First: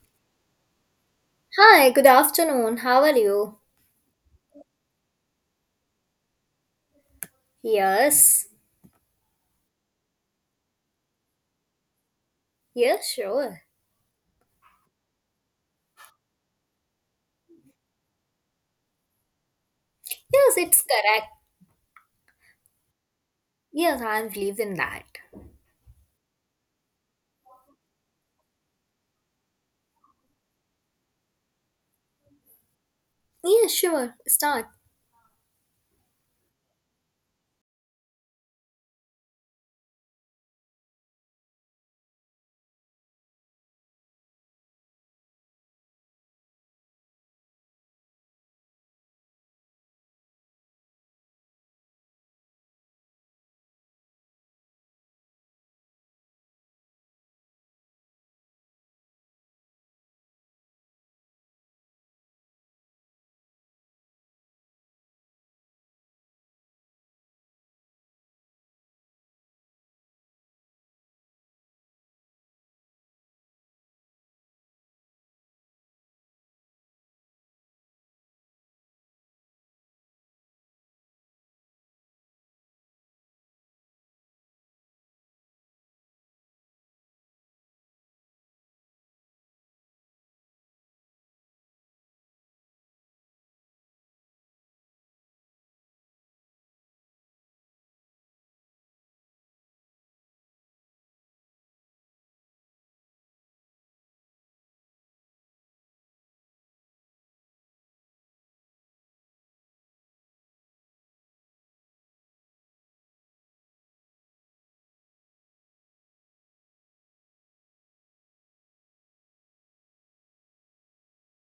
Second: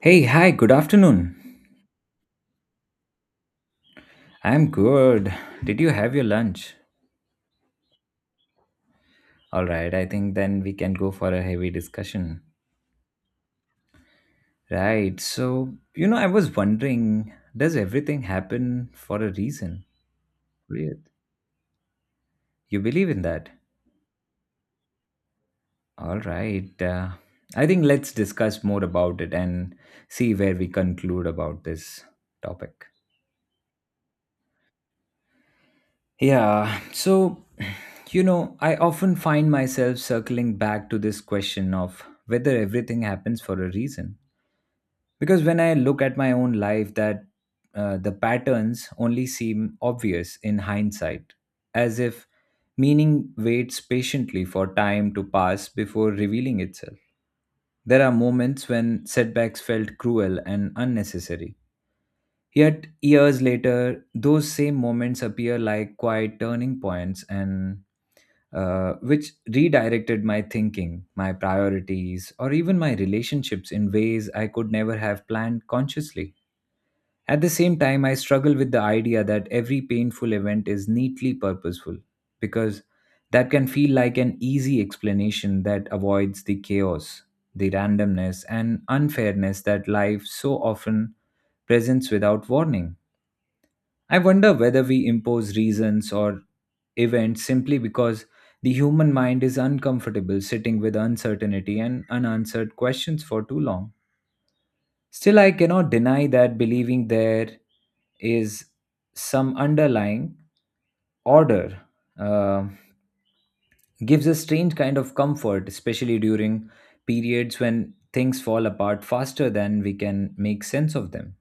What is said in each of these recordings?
Hey, hi, good afternoon. Hi, good afternoon. How are you? I'm good. Did you have your lunch? Yes. All right, I think then we can go for a heavy discussion. Yes, sure. Right, so, you know, I was wondering, does everything happen for a reason? Yes, it's Weird. correct. You believe in that? Yes, I believe in that. All right. I think let's discuss more about it and see where we conclude about this topic. Yes, sure. Start. Yeah, so, you know, I often find myself circling back to this question of whether everything happens for a reason, because when I look at my own life that the patterns only seem obvious in hindsight, as if meaning waits patiently for time to pass before revealing itself. There are moments when setbacks felt cruel and unnecessary, yet years later those same moments appear like quiet turning points, and which redirected my thinking, my priorities, or even my relationships in ways I could never have planned consciously. At the same time, I struggle with the idea that every painful event is neatly purposeful, because that can feel like an easy explanation that avoids the chaos, the randomness, and unfairness that life so often presents without warning. I wonder whether we impose reasons or events simply because the human mind is uncomfortable sitting with uncertainty and unanswered questions for too long. Still, I cannot deny that believing there is some underlying order uh, gives a strange kind of comfort, especially during periods when things fall apart faster than we can make sense of them.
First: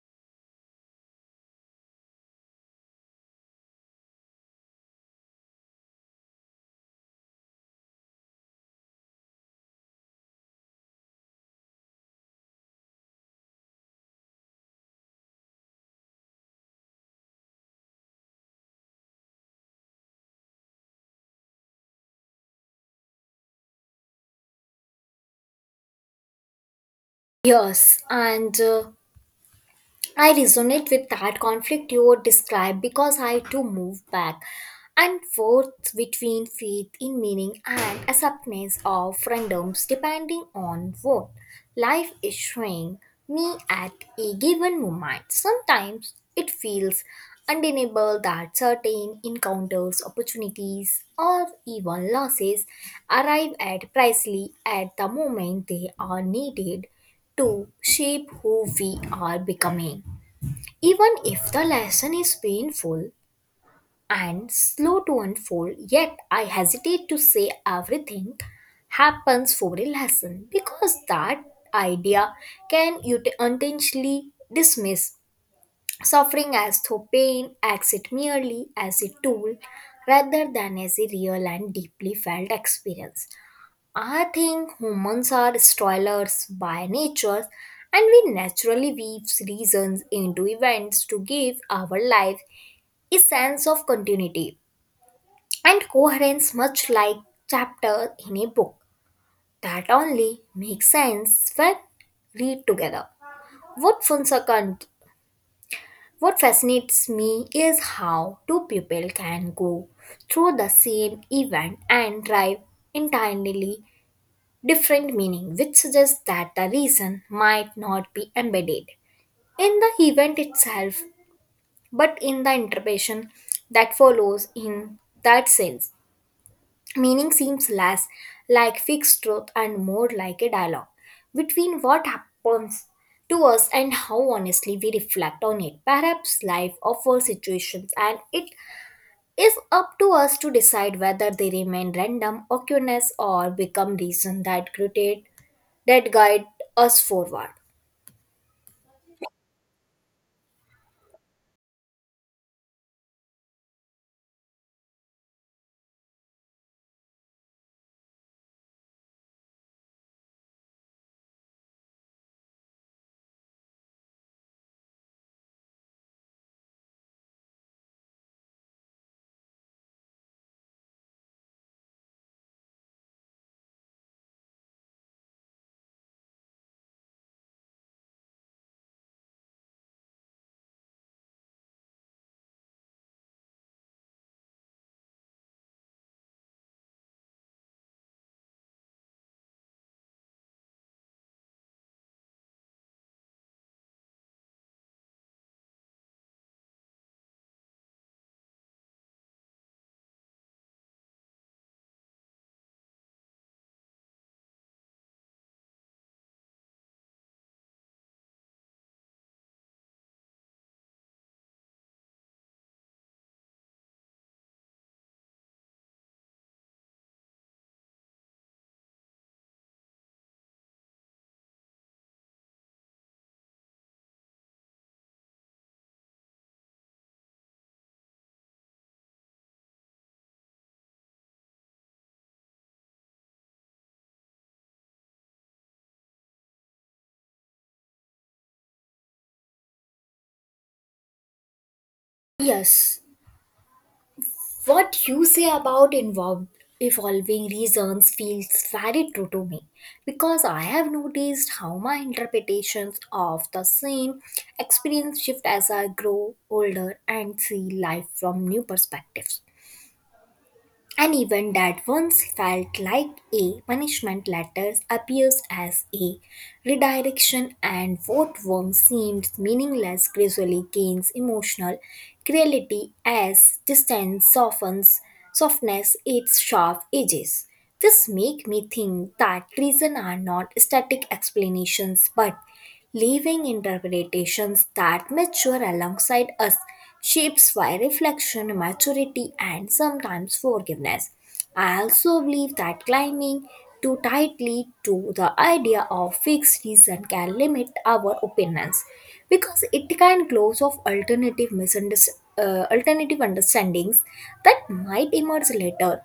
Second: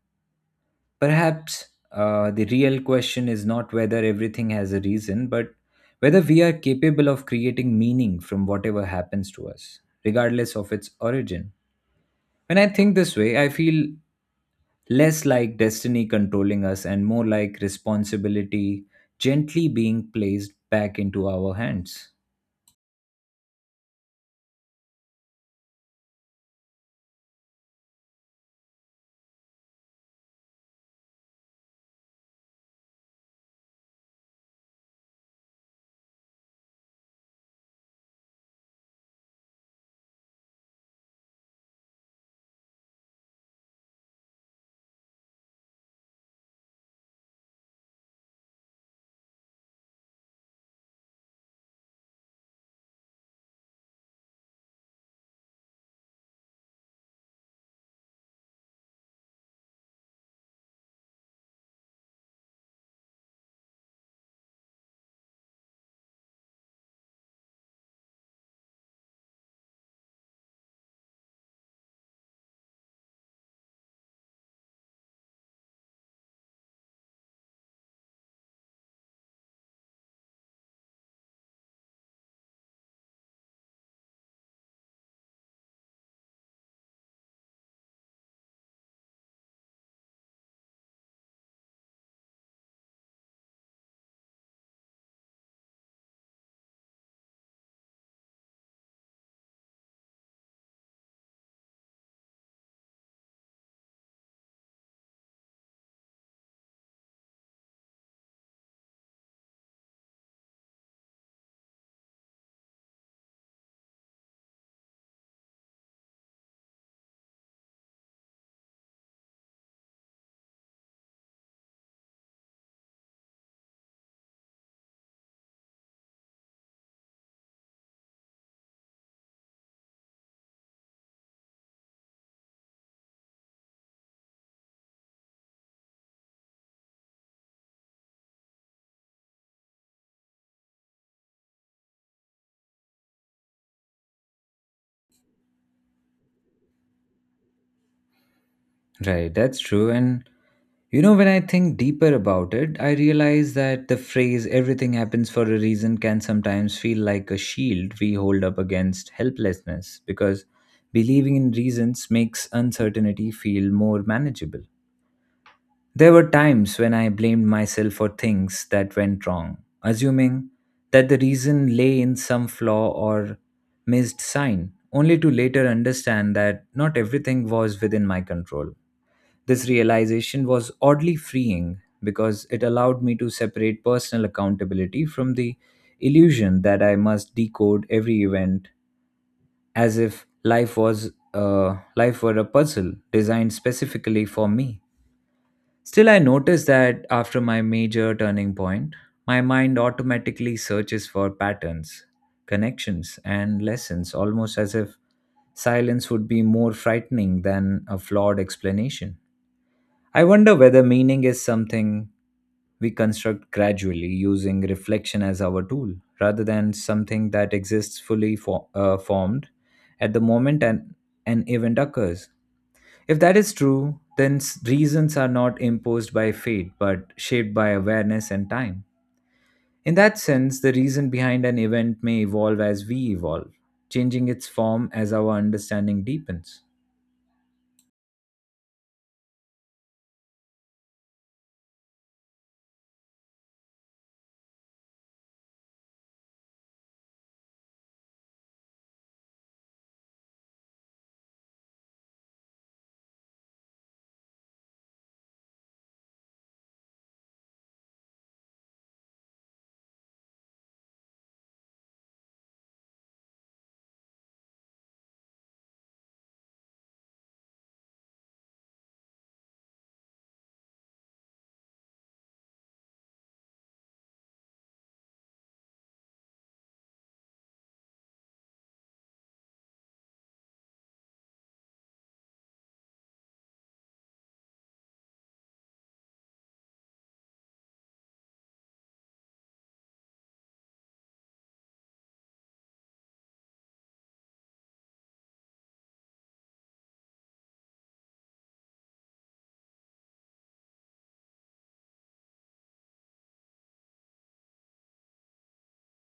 Perhaps the real question is not whether everything has a reason, but whether we are capable of creating meaning from whatever happens to us, regardless of its origin. When I think this way, I feel less like destiny controlling us and more like responsibility gently being placed back into our hands. Yes, and I resonate with that conflict you would describe, because I too move back and forth between faith in meaning and acceptance of randoms, depending on what life is showing me at a given moment. Sometimes it feels undeniable that certain encounters, opportunities, or even losses arrive at precisely at the moment they are needed to shape who we are becoming. Even if the lesson is painful and slow to unfold, yet I hesitate to say everything happens for a lesson, because that idea can intentionally dismiss suffering as though pain acts it merely as a tool rather than as a real and deeply felt experience. I think humans are stoilers by nature, and we naturally weave reasons into events to give our life a sense of continuity and coherence, much like chapter in a book that only makes sense when read together. What Fonsa What fascinates me is how two people can go through the same event and derive entirely different meaning, which suggests that the reason might not be embedded in the event itself, but in the interpretation that follows in that sense. Meaning seems less like fixed truth and more like a dialogue between what happens to us and how honestly we reflect on it. Perhaps life offers situations, and it is up to us to decide whether they remain random occurrence or become reason that create that guide us forward. Right, that's true. And you know, when I think deeper about it, I realize that the phrase "everything happens for a reason" can sometimes feel like a shield we hold up against helplessness, because believing in reasons makes uncertainty feel more manageable. There were times when I blamed myself for things that went wrong, assuming that the reason lay in some flaw or missed sign, only to later understand that not everything was within my control. This realization was oddly freeing because it allowed me to separate personal accountability from the illusion that I must decode every event as if life were a puzzle designed specifically for me. Still, I notice that after my major turning point, my mind automatically searches for patterns, connections, and lessons, almost as if silence would be more frightening than a flawed explanation. I wonder whether meaning is something we construct gradually using reflection as our tool rather than something that exists fully formed at the moment an event occurs. If that is true, then reasons are not imposed by fate but shaped by awareness and time. In that sense, the reason behind an event may evolve as we evolve, changing its form as our understanding deepens. Yes. What you say about involved, evolving reasons feels very true to me, because I have noticed how my interpretations of the same experience shift as I grow older and see life from new perspectives. An event that once felt like a punishment letter appears as a redirection, and what once seemed meaningless gradually gains emotional clarity as distance softens, softness its sharp edges. This make me think that reason are not static explanations but living interpretations that mature alongside us, shapes by reflection, maturity and sometimes forgiveness. I also believe that climbing too tightly to the idea of fixed reason can limit our opinions, because it can close off alternative misunderstandings alternative understandings that might emerge later.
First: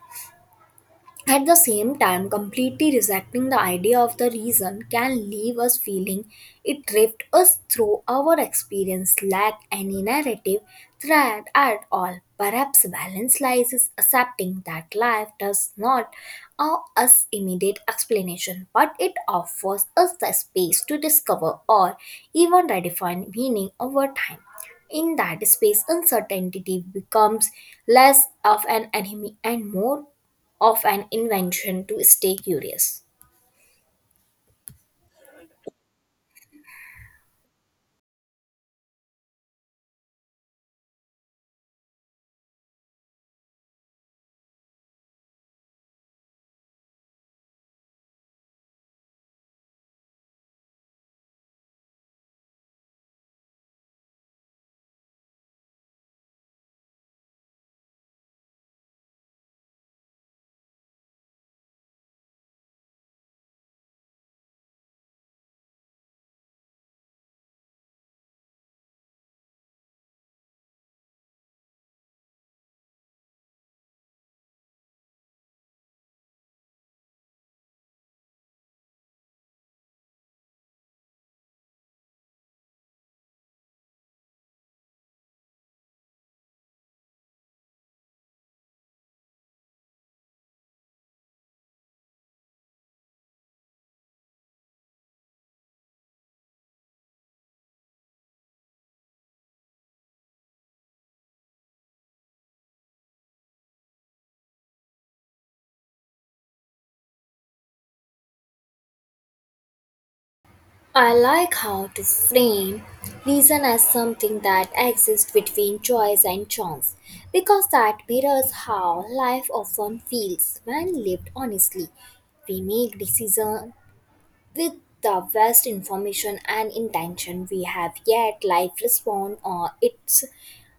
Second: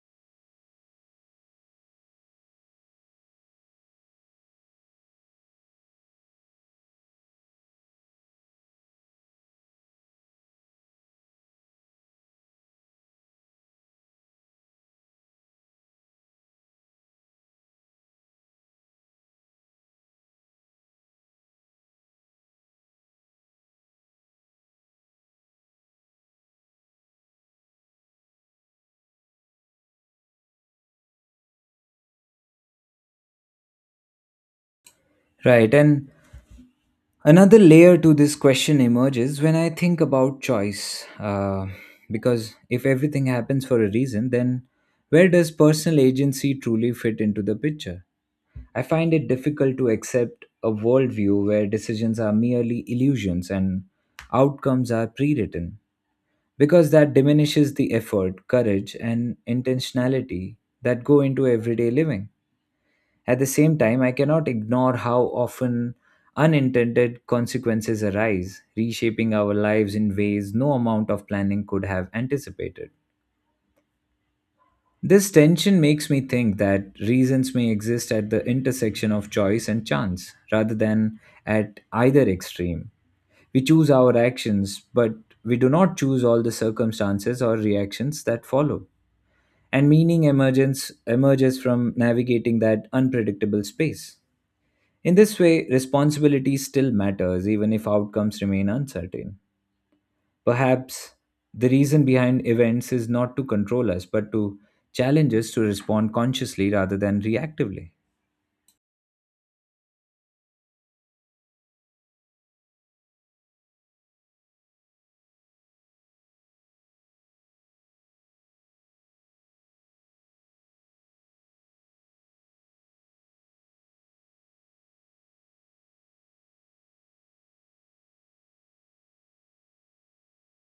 At the same time, completely rejecting the idea of the reason can leave us feeling it drifts us through our experience, lack any narrative thread at all. Perhaps balance lies is accepting that life does not owe us immediate explanation, but it offers us the space to discover or even redefine meaning over time. In that space, uncertainty becomes less of an enemy and more of an invention to stay curious. Right, and another layer to this question emerges when I think about choice. Because if everything happens for a reason, then where does personal agency truly fit into the picture? I find it difficult to accept a worldview where decisions are merely illusions and outcomes are pre written, because that diminishes the effort, courage, and intentionality that go into everyday living. At the same time, I cannot ignore how often unintended consequences arise, reshaping our lives in ways no amount of planning could have anticipated. This tension makes me think that reasons may exist at the intersection of choice and chance rather than at either extreme. We choose our actions, but we do not choose all the circumstances or reactions that follow. And meaning emergence emerges from navigating that unpredictable space. In this way, responsibility still matters even if outcomes remain uncertain. Perhaps the reason behind events is not to control us, but to challenge us to respond consciously rather than reactively. I like how to frame reason as something that exists between choice and chance, because that mirrors how life often feels when lived honestly. We make decisions with the vast information and intention we have, yet life responds on its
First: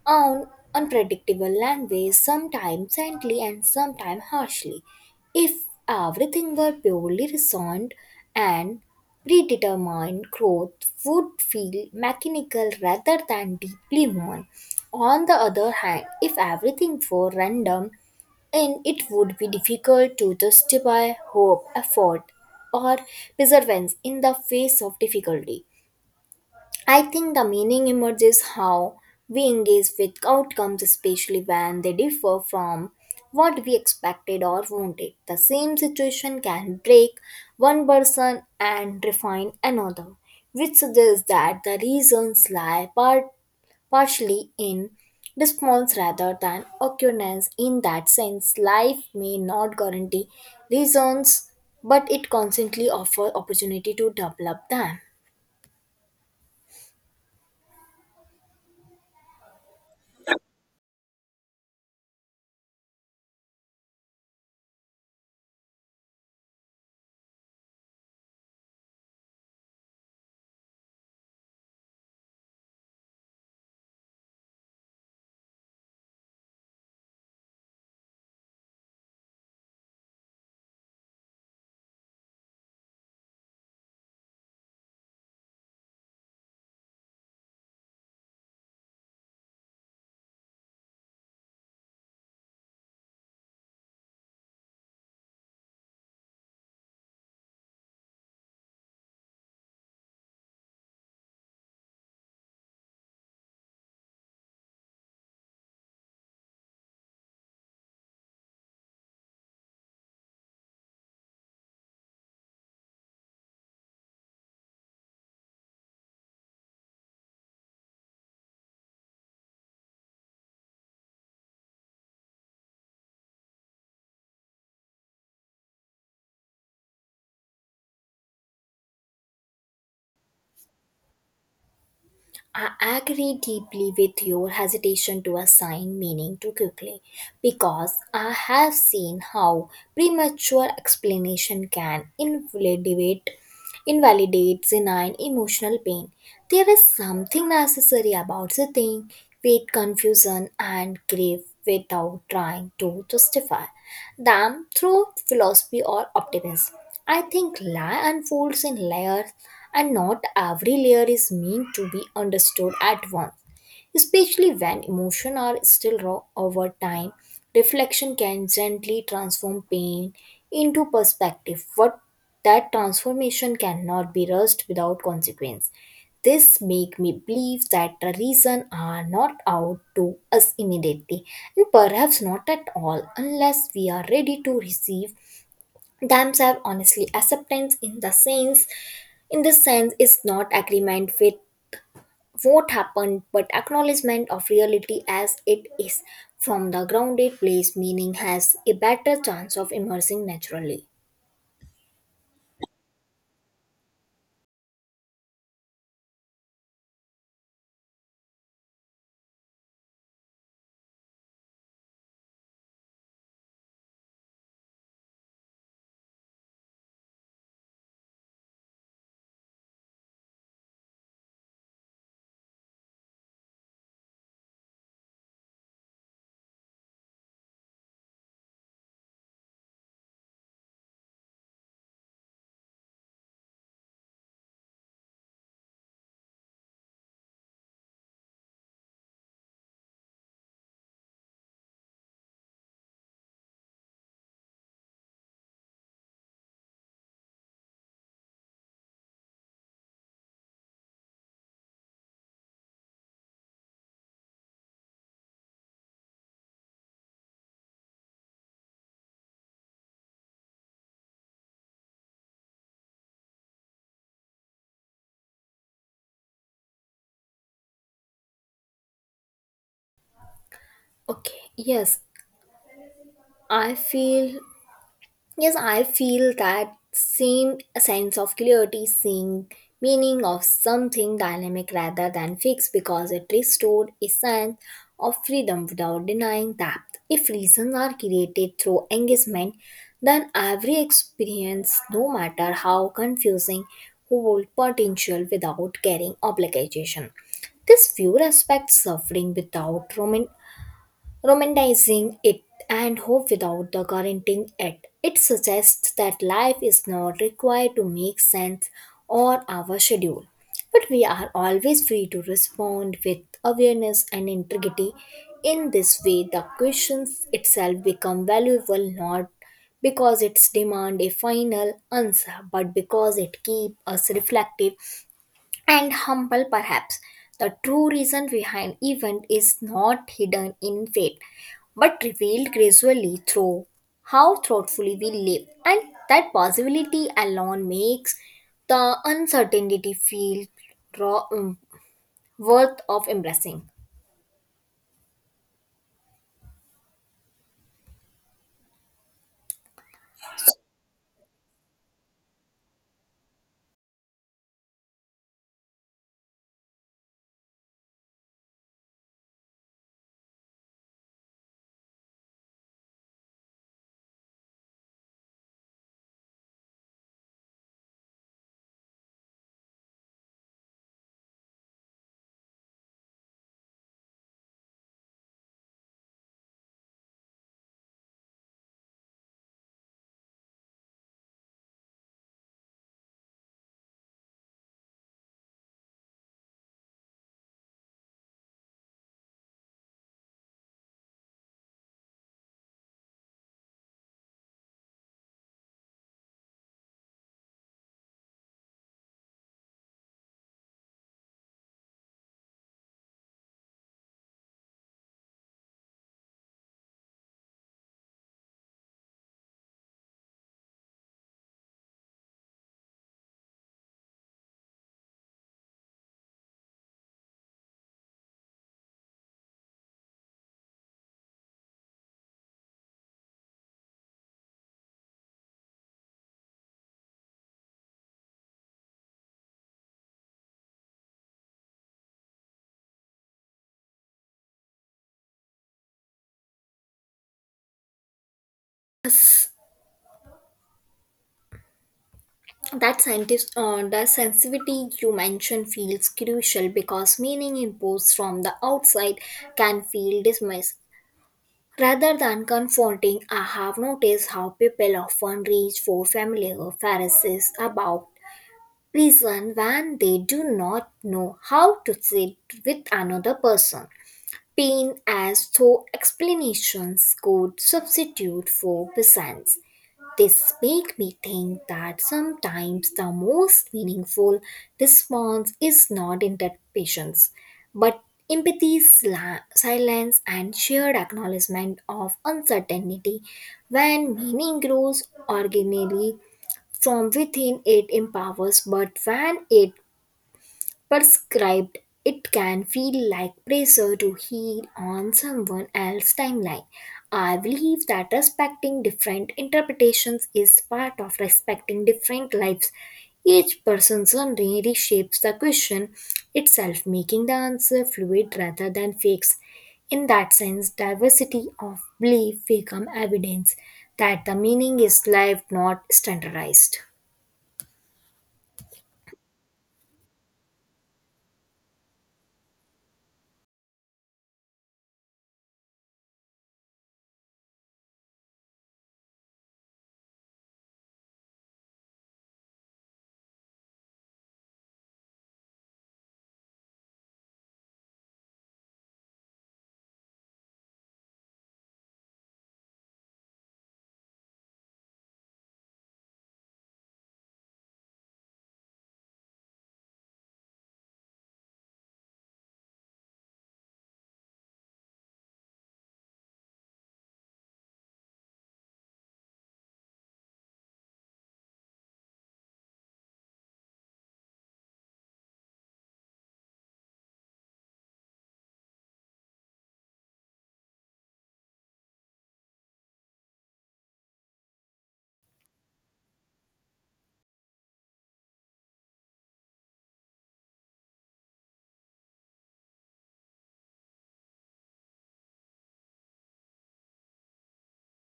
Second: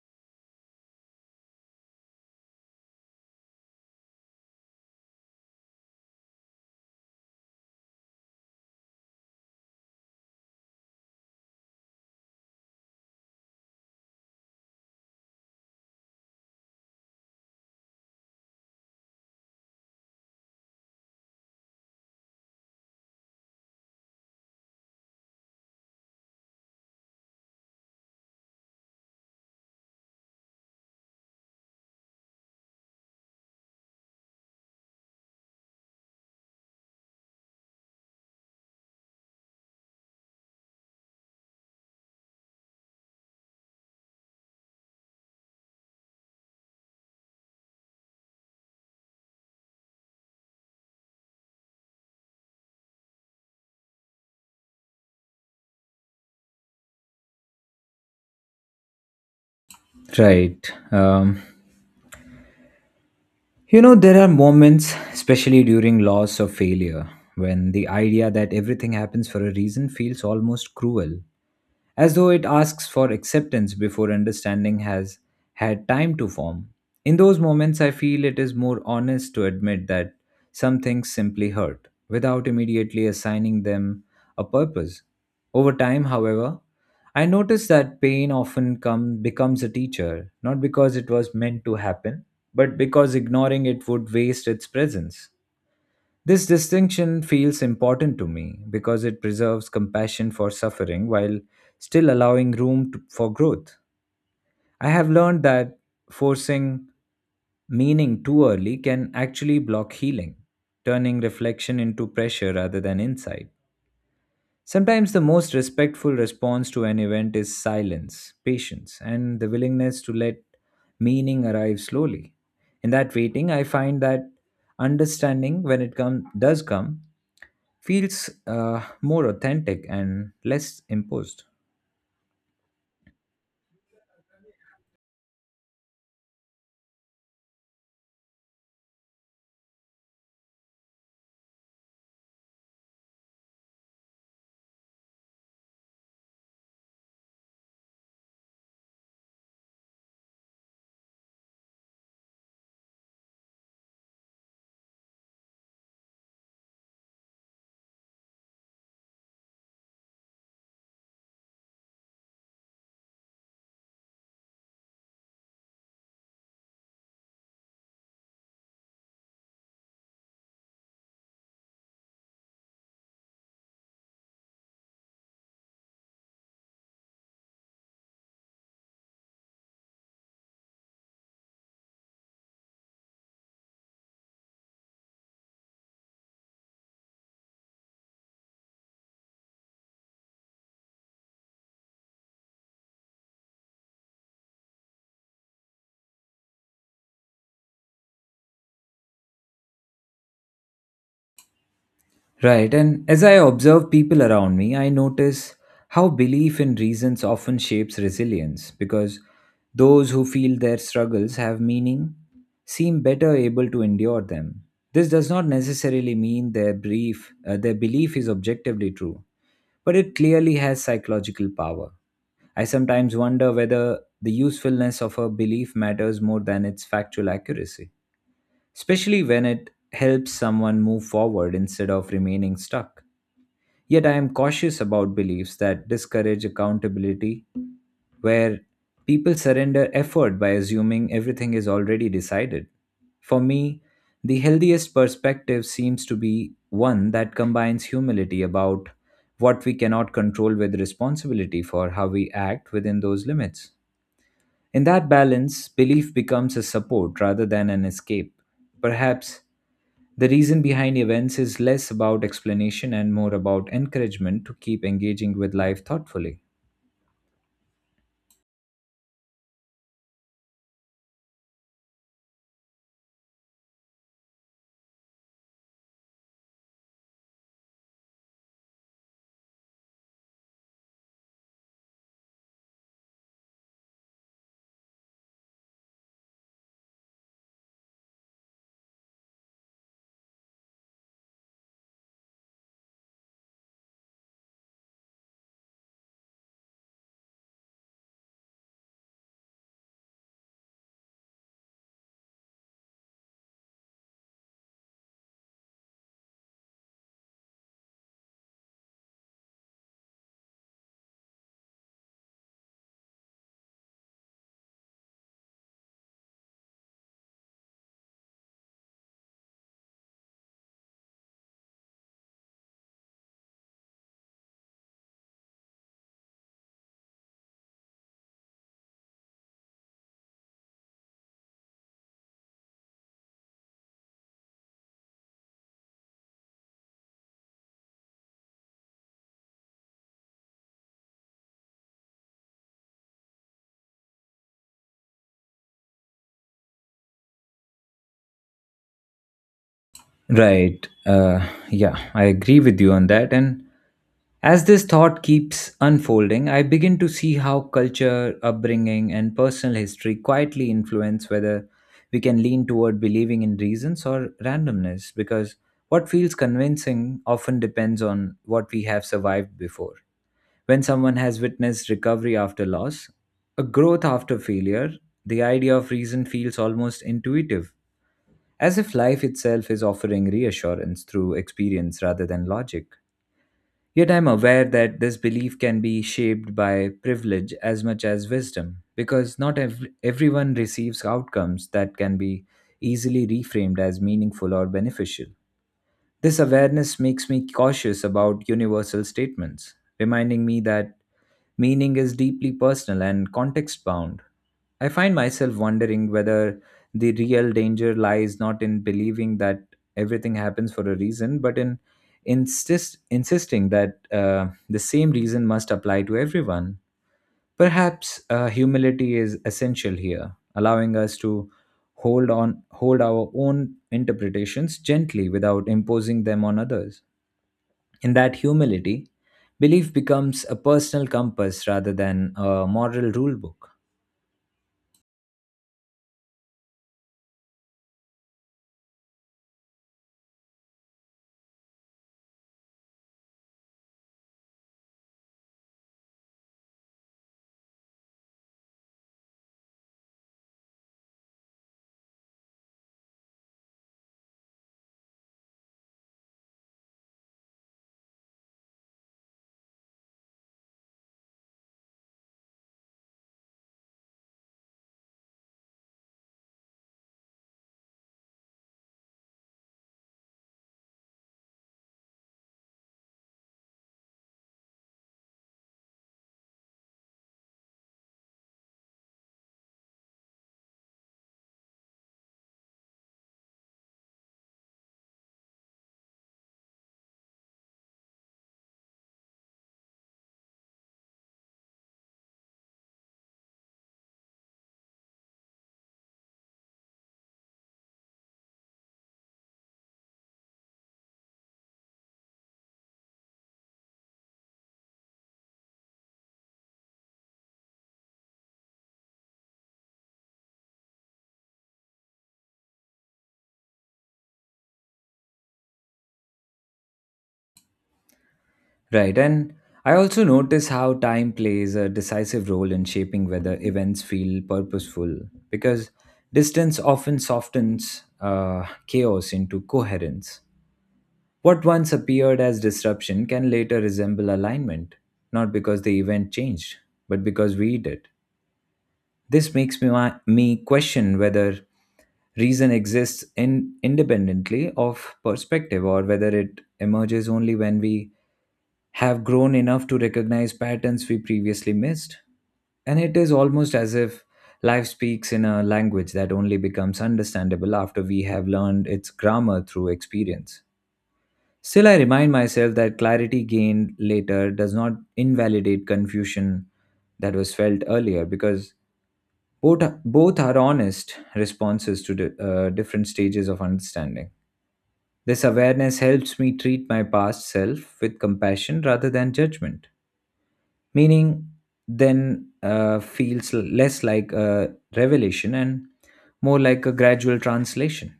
own unpredictable language, sometimes gently and sometimes harshly. If everything were purely reasoned and predetermined, growth would feel mechanical rather than deeply human. On the other hand, if everything were random, and it would be difficult to justify hope, effort, or perseverance in the face of difficulty. I think the meaning emerges how we engage with outcomes, especially when they differ from what we expected or wanted. The same situation can break one person and refine another, which suggests that the reasons lie partially in response rather than occurrence. In that sense, life may not guarantee reasons, but it constantly offers opportunity to develop them. Right. You know, there are moments, especially during loss or failure, when the idea that everything happens for a reason feels almost cruel, as though it asks for acceptance before understanding has had time to form. In those moments, I feel it is more honest to admit that some things simply hurt without immediately assigning them a purpose. Over time, however, I notice that pain often becomes a teacher, not because it was meant to happen, but because ignoring it would waste its presence. This distinction feels important to me because it preserves compassion for suffering while still allowing for growth. I have learned that forcing meaning too early can actually block healing, turning reflection into pressure rather than insight. Sometimes the most respectful response to an event is silence, patience, and the willingness to let meaning arrive slowly. In that waiting, I find that understanding, when it does come, feels more authentic and less imposed. I agree deeply with your hesitation to assign meaning too quickly, because I have seen how premature explanation can invalidates and emotional pain. There is something necessary about the thing, with confusion and grief, without trying to justify them through philosophy or optimism. I think lie unfolds in layers, and not every layer is meant to be understood at once, especially when emotions are still raw over time. Reflection can gently transform pain into perspective, but that transformation cannot be rushed without consequence. This make me believe that the reason are not out to us immediately, and perhaps not at all, unless we are ready to receive themselves honestly. Acceptance in the sense In this sense is not agreement with what happened but acknowledgement of reality as it is. From the grounded place meaning has a better chance of emerging naturally. Right, and as I observe people around me, I notice how belief in reasons often shapes resilience because those who feel their struggles have meaning seem better able to endure them. This does not necessarily mean their brief their belief is objectively true, but it clearly has psychological power. I sometimes wonder whether the usefulness of a belief matters more than its factual accuracy, especially when it helps someone move forward instead of remaining stuck. Yet I am cautious about beliefs that discourage accountability, where people surrender effort by assuming everything is already decided. For me, the healthiest perspective seems to be one that combines humility about what we cannot control with responsibility for how we act within those limits. In that balance, belief becomes a support rather than an escape. Perhaps the reason behind events is less about explanation and more about encouragement to keep engaging with life thoughtfully. okay yes i feel Yes, I feel that same sense of clarity, seeing meaning of something dynamic rather than fixed, because it restored a sense of freedom without denying that if reasons are created through engagement, then every experience, no matter how confusing, hold potential without carrying obligation. This view respects suffering without romanticizing it, and hope without the guaranteeing it. It suggests that life is not required to make sense or our schedule, but we are always free to respond with awareness and integrity. In this way, the questions itself become valuable, not because it's demand a final answer, but because it keeps us reflective and humble. Perhaps the true reason behind event is not hidden in fate but revealed gradually through how thoughtfully we live, and that possibility alone makes the uncertainty feel raw, worth of embracing. Right. Yeah, I agree with you on that. And as this thought keeps unfolding, I begin to see how culture, upbringing, and personal history quietly influence whether we can lean toward believing in reasons or randomness, because what feels convincing often depends on what we have survived before. When someone has witnessed recovery after loss, a growth after failure, the idea of reason feels almost intuitive, as if life itself is offering reassurance through experience rather than logic. Yet I'm aware that this belief can be shaped by privilege as much as wisdom, because not everyone receives outcomes that can be easily reframed as meaningful or beneficial. This awareness makes me cautious about universal statements, reminding me that meaning is deeply personal and context bound. I find myself wondering whether the real danger lies not in believing that everything happens for a reason, but in insisting that the same reason must apply to everyone. Perhaps humility is essential here, allowing us to hold our own interpretations gently without imposing them on others. In that humility, belief becomes a personal compass rather than a moral rule book. Yes, that scientist the sensitivity you mentioned feels crucial, because meaning imposed from the outside can feel dismissed rather than confronting. I have noticed how people often reach for familiar phrases about reason when they do not know how to sit with another person. Pain as though explanations could substitute for presence. This make me think that sometimes the most meaningful response is not interpretation, but empathy, silence, and shared acknowledgement of uncertainty. When meaning grows organically from within, it empowers, but when it prescribed, it can feel like pressure to heal on someone else's timeline. I believe that respecting different interpretations is part of respecting different lives. Each person's journey reshapes the question itself, making the answer fluid rather than fixed. In that sense, diversity of belief become evidence that the meaning is lived, not standardized. Right, and I also notice how time plays a decisive role in shaping whether events feel purposeful because distance often softens chaos into coherence. What once appeared as disruption can later resemble alignment, not because the event changed, but because we did. This makes me question whether reason exists independently of perspective, or whether it emerges only when we have grown enough to recognize patterns we previously missed. And it is almost as if life speaks in a language that only becomes understandable after we have learned its grammar through experience. Still, I remind myself that clarity gained later does not invalidate confusion that was felt earlier, because both are honest responses to different stages of understanding. This awareness helps me treat my past self with compassion rather than judgment. Meaning, then, feels less like a revelation and more like a gradual translation.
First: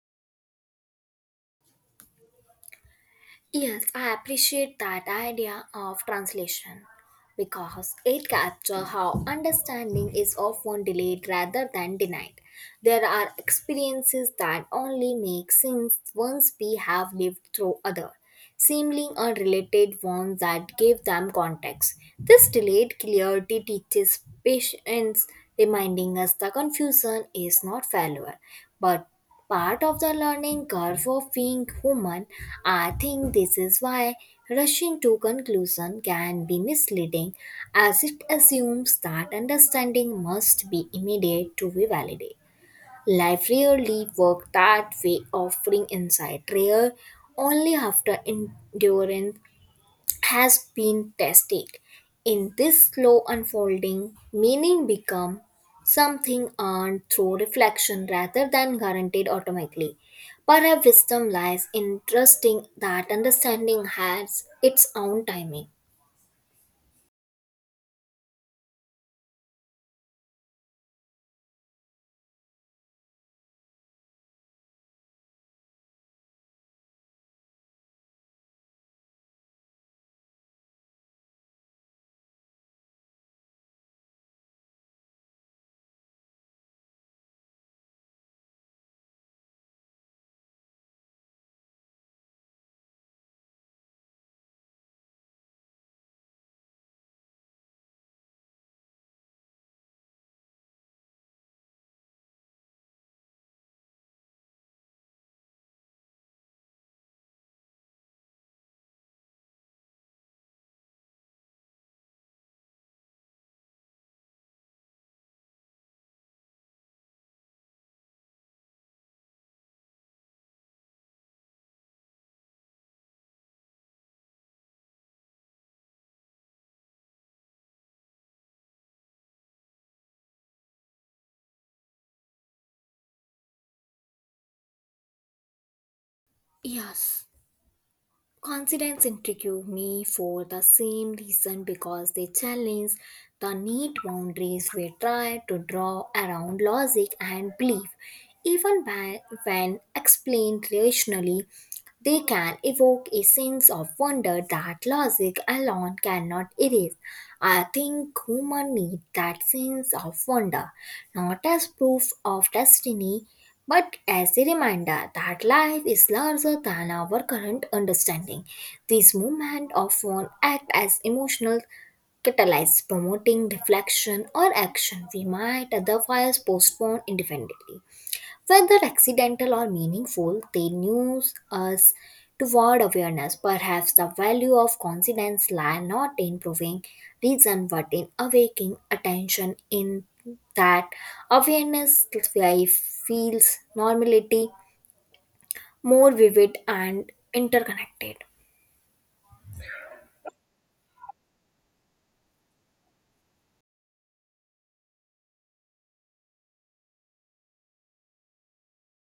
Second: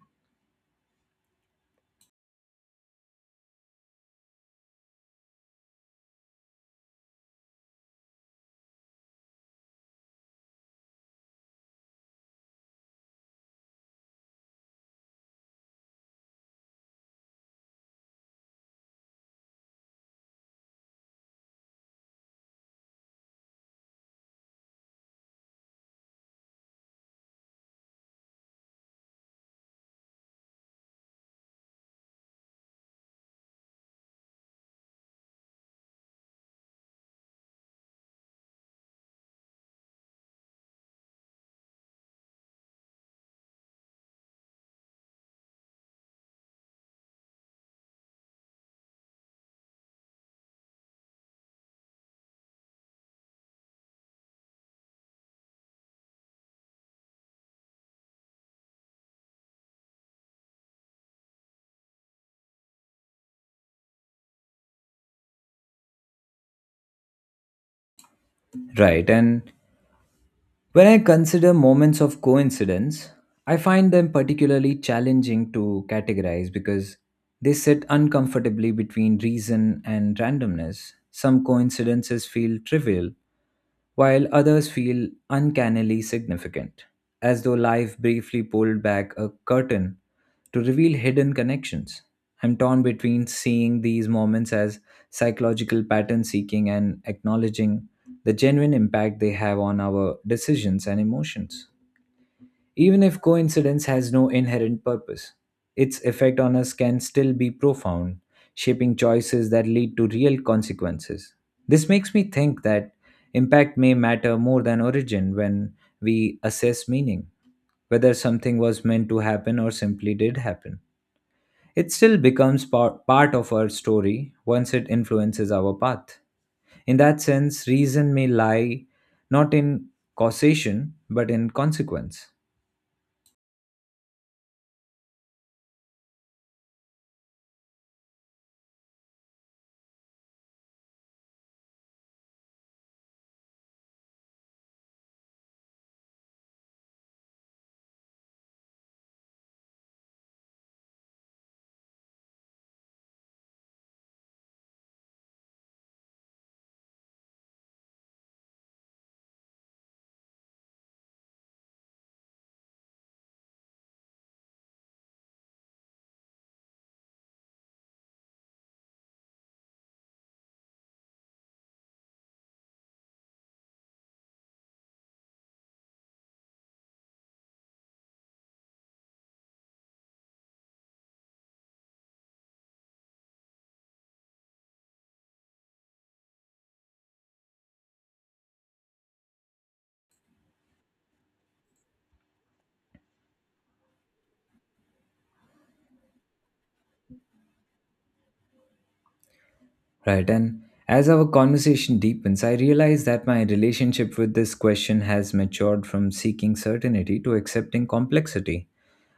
Yes, I appreciate that idea of translation, because it captures how understanding is often delayed rather than denied. There are experiences that only make sense once we have lived through other, seemingly unrelated ones that give them context. This delayed clarity teaches patience, reminding us the confusion is not failure, but part of the learning curve of being human. I think this is why rushing to conclusion can be misleading, as it assumes that understanding must be immediate to be validate. Life rarely works that way, offering insight rare only after enduring has been tested. In this slow unfolding, meaning become something earned through reflection rather than guaranteed automatically. But our wisdom lies in trusting that understanding has its own timing. Right. And when I consider moments of coincidence, I find them particularly challenging to categorize because they sit uncomfortably between reason and randomness. Some coincidences feel trivial, while others feel uncannily significant, as though life briefly pulled back a curtain to reveal hidden connections. I'm torn between seeing these moments as psychological pattern seeking and acknowledging the genuine impact they have on our decisions and emotions. Even if coincidence has no inherent purpose, its effect on us can still be profound, shaping choices that lead to real consequences. This makes me think that impact may matter more than origin. When we assess meaning, whether something was meant to happen or simply did happen, it still becomes part of our story once it influences our path. In that sense, reason may lie not in causation but in consequence. Yes. Confidence intrigue me for the same reason, because they challenge the neat boundaries we try to draw around logic and belief. Even by, when explained rationally, they can evoke a sense of wonder that logic alone cannot erase. I think humans need that sense of wonder, not as proof of destiny, but as a reminder that life is larger than our current understanding. These movements often act as emotional catalysts, promoting reflection or action we might otherwise postpone indefinitely. Whether accidental or meaningful, they nudge us toward awareness. Perhaps the value of coincidence lie not in proving reason but in awakening attention. In that awareness life feels normality more vivid and interconnected. Right, and as our conversation deepens, I realize that my relationship with this question has matured from seeking certainty to accepting complexity.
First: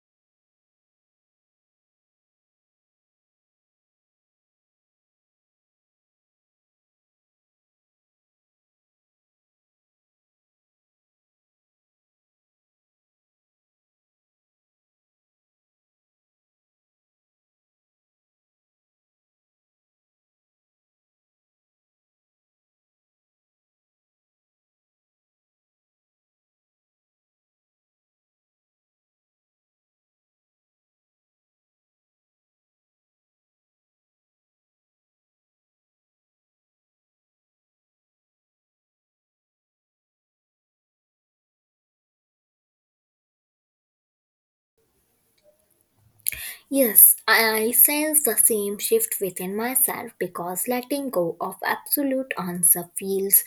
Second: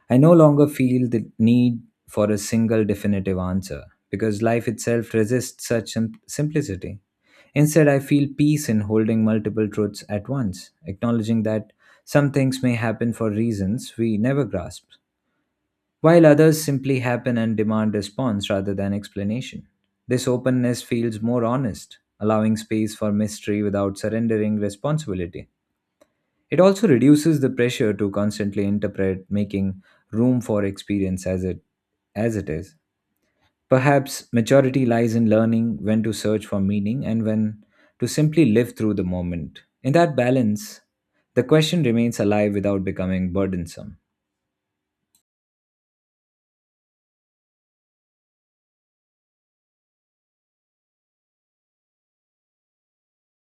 I no longer feel the need for a single definitive answer because life itself resists such simplicity. Instead, I feel peace in holding multiple truths at once, acknowledging that some things may happen for reasons we never grasp, while others simply happen and demand response rather than explanation. This openness feels more honest, allowing space for mystery without surrendering responsibility. It also reduces the pressure to constantly interpret, making room for experience as it is. Perhaps maturity lies in learning when to search for meaning and when to simply live through the moment. In that balance, the question remains alive without becoming burdensome. Yes, I sense the same shift within myself, because letting go of absolute answer feels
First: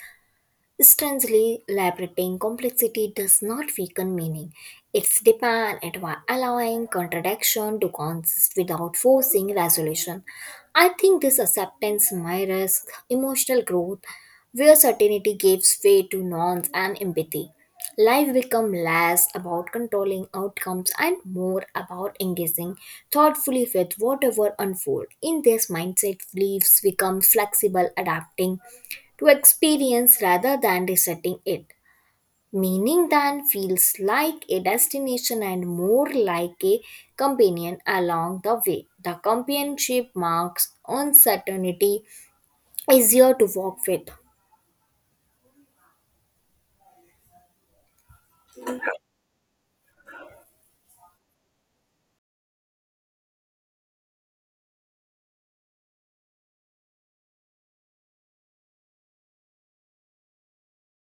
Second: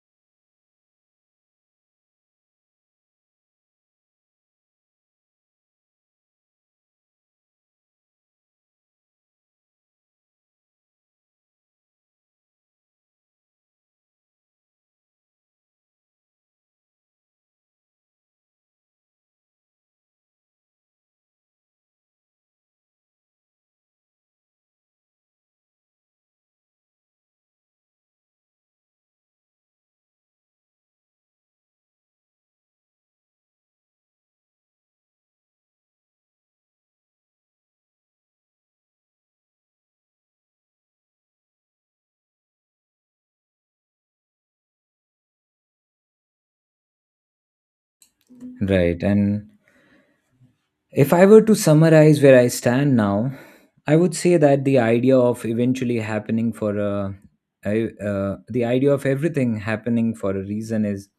strangely liberating. Complexity does not weaken meaning. It's deepen it while allowing contradiction to consist without forcing resolution. I think this acceptance mirrors emotional growth, where certainty gives way to norms and empathy. Life becomes less about controlling outcomes and more about engaging thoughtfully with whatever unfolds. In this mindset, beliefs become flexible, adapting to experience rather than resetting it. Meaning than feels like a destination and more like a companion along the way. The companionship marks uncertainty easier to walk with. Right, and if I were to summarize where I stand now, I would say that the idea of eventually happening for a, I- the idea of everything happening for a reason is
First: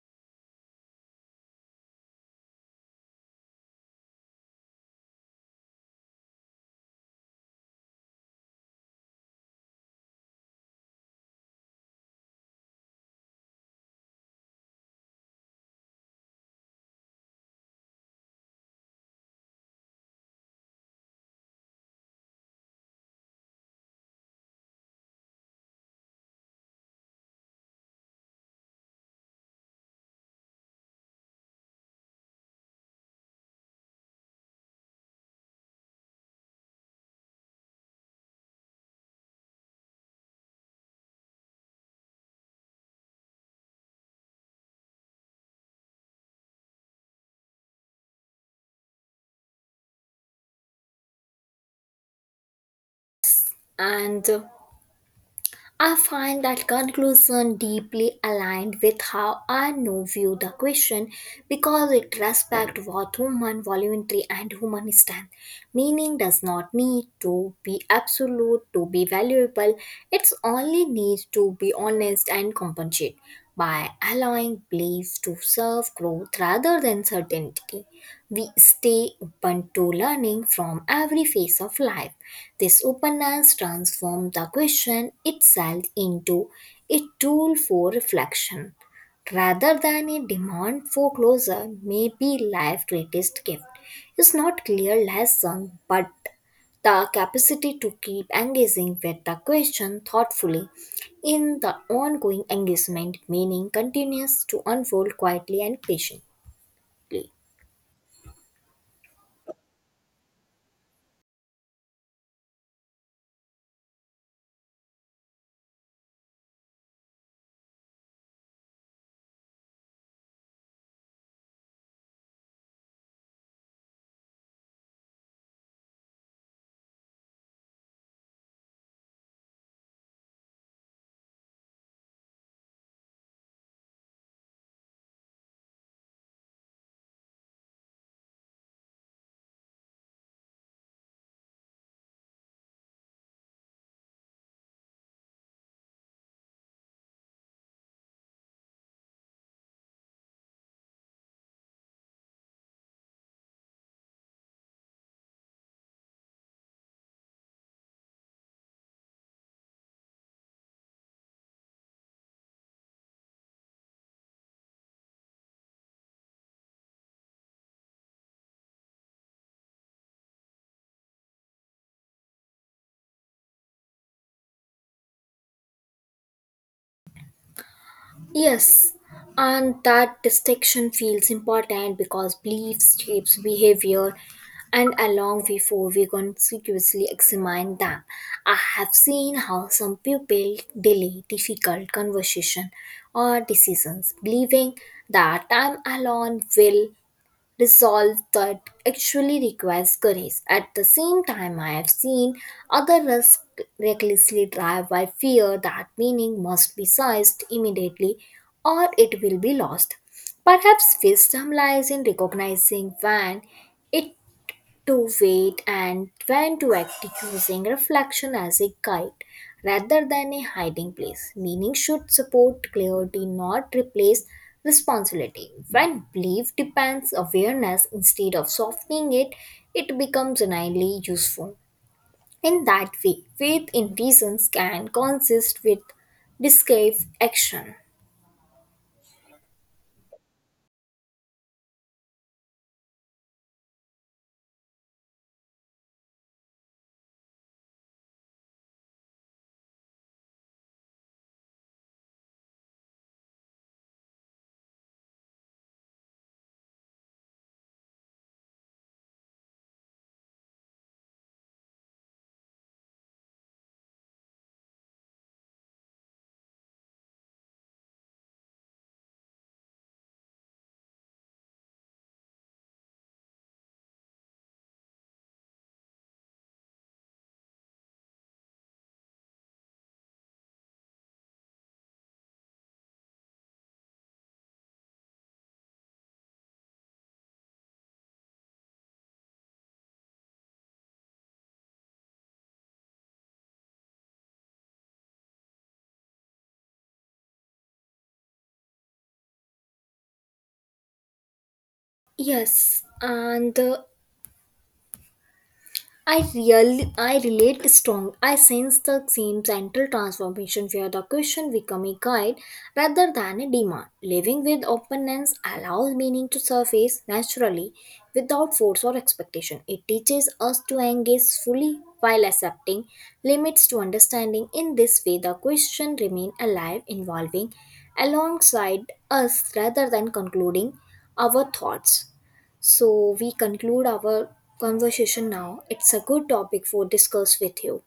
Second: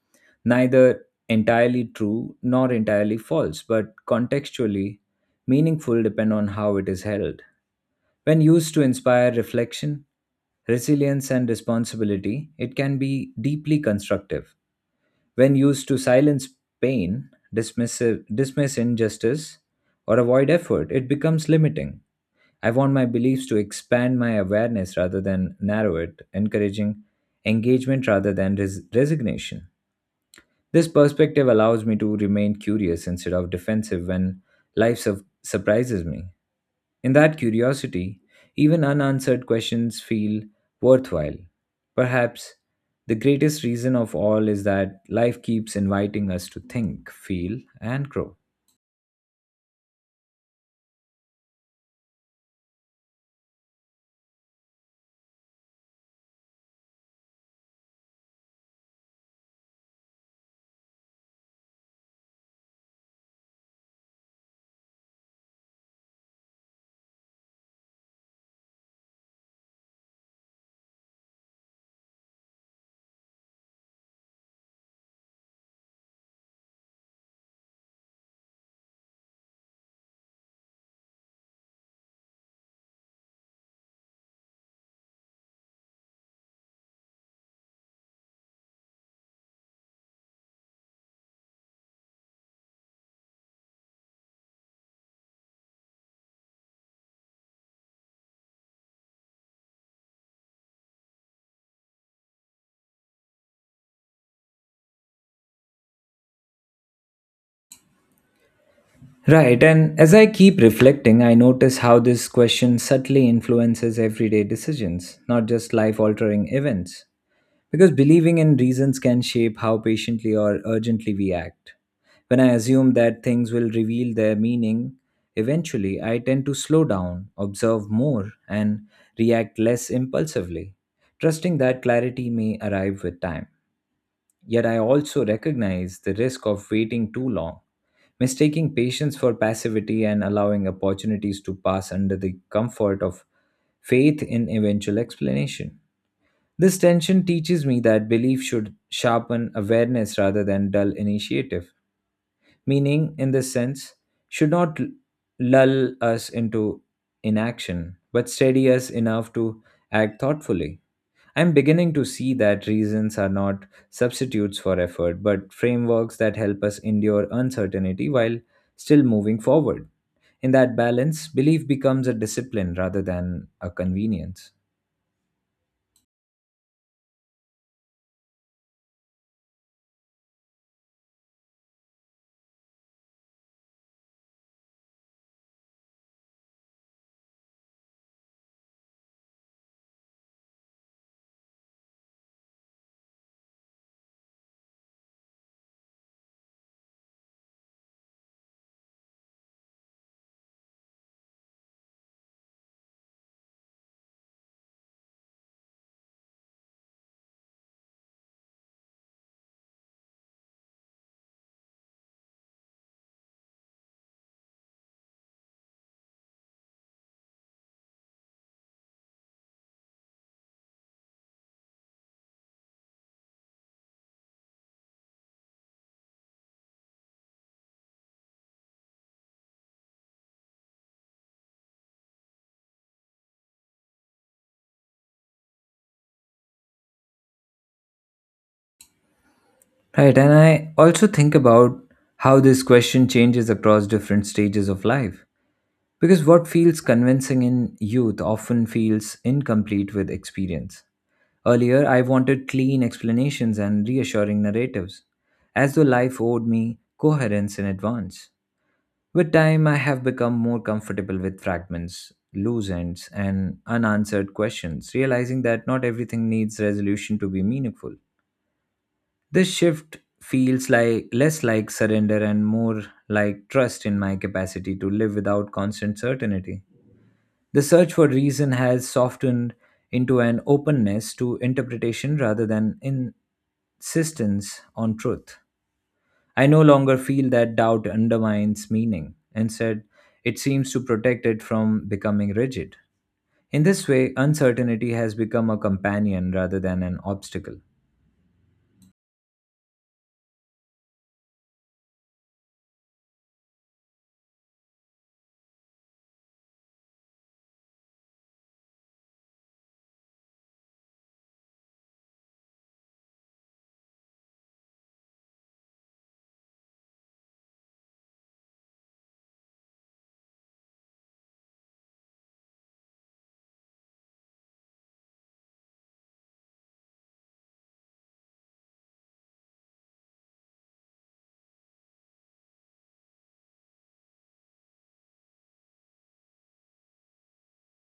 neither entirely true nor entirely false, but contextually meaningful depend on how it is held. When used to inspire reflection, resilience, and responsibility, it can be deeply constructive. When used to silence pain, dismiss injustice, or avoid effort, it becomes limiting. I want my beliefs to expand my awareness rather than narrow it, encouraging engagement rather than resignation. This perspective allows me to remain curious instead of defensive when life surprises me. In that curiosity, even unanswered questions feel worthwhile. Perhaps the greatest reason of all is that life keeps inviting us to think, feel, and grow. And I find that conclusion deeply aligned with how I now view the question, because it respects what human voluntary and human strength. Meaning does not need to be absolute to be valuable, it only needs to be honest and compensate by allowing belief to serve growth rather than certainty. We stay open to learning from every phase of life. This openness transforms the question itself into a tool for reflection. Rather than a demand for closure, maybe life's greatest gift is not clear lesson but the capacity to keep engaging with the question thoughtfully. In the ongoing engagement, meaning continues to unfold quietly and patiently. Right, and as I keep reflecting, I notice how this question subtly influences everyday decisions, not just life altering events. Because believing in reasons can shape how patiently or urgently we act. When I assume that things will reveal their meaning, eventually I tend to slow down, observe more, and react less impulsively, trusting that clarity may arrive with time. Yet I also recognize the risk of waiting too long, mistaking patience for passivity and allowing opportunities to pass under the comfort of faith in eventual explanation. This tension teaches me that belief should sharpen awareness rather than dull initiative. Meaning, in this sense, should not l- lull us into inaction, but steady us enough to act thoughtfully. I'm beginning to see that reasons are not substitutes for effort, but frameworks that help us endure uncertainty while still moving forward. In that balance, belief becomes a discipline rather than a convenience. Yes, and that distinction feels important, because beliefs shapes behavior and along before we consciously examine them. I have seen how some people delay difficult conversation or decisions, believing that time alone will resolve that actually requires courage. At the same time, I have seen other risk recklessly drive by fear that meaning must be seized immediately or it will be lost. Perhaps wisdom lies in recognizing when it to wait and when to act, using reflection as a guide rather than a hiding place. Meaning should support clarity, not replace responsibility. When belief depends awareness instead of softening it, it becomes genuinely useful. In that way, faith in reasons can consist with discrete action. Right, and I also think about how this question changes across different stages of life. Because what feels convincing in youth often feels incomplete with experience. Earlier, I wanted clean explanations and reassuring narratives, as though life owed me coherence in advance. With time, I have become more comfortable with fragments, loose ends, and unanswered questions, realizing that not everything needs resolution to be meaningful. This shift feels like less like surrender and more like trust in my capacity to live without constant certainty. The search for reason has softened into an openness to interpretation rather than insistence on truth. I no longer feel that doubt undermines meaning. Instead, it seems to protect it from becoming rigid. In this way, uncertainty has become a companion rather than an obstacle. Yes, and I really I relate strong. I sense the same central transformation where the question become a guide rather than a demand. Living with openness allows meaning to surface naturally without force or expectation. It teaches us to engage fully while accepting limits to understanding. In this way the question remain alive, evolving alongside us rather than concluding our thoughts. So we conclude our conversation now. It's a good topic for discuss with you.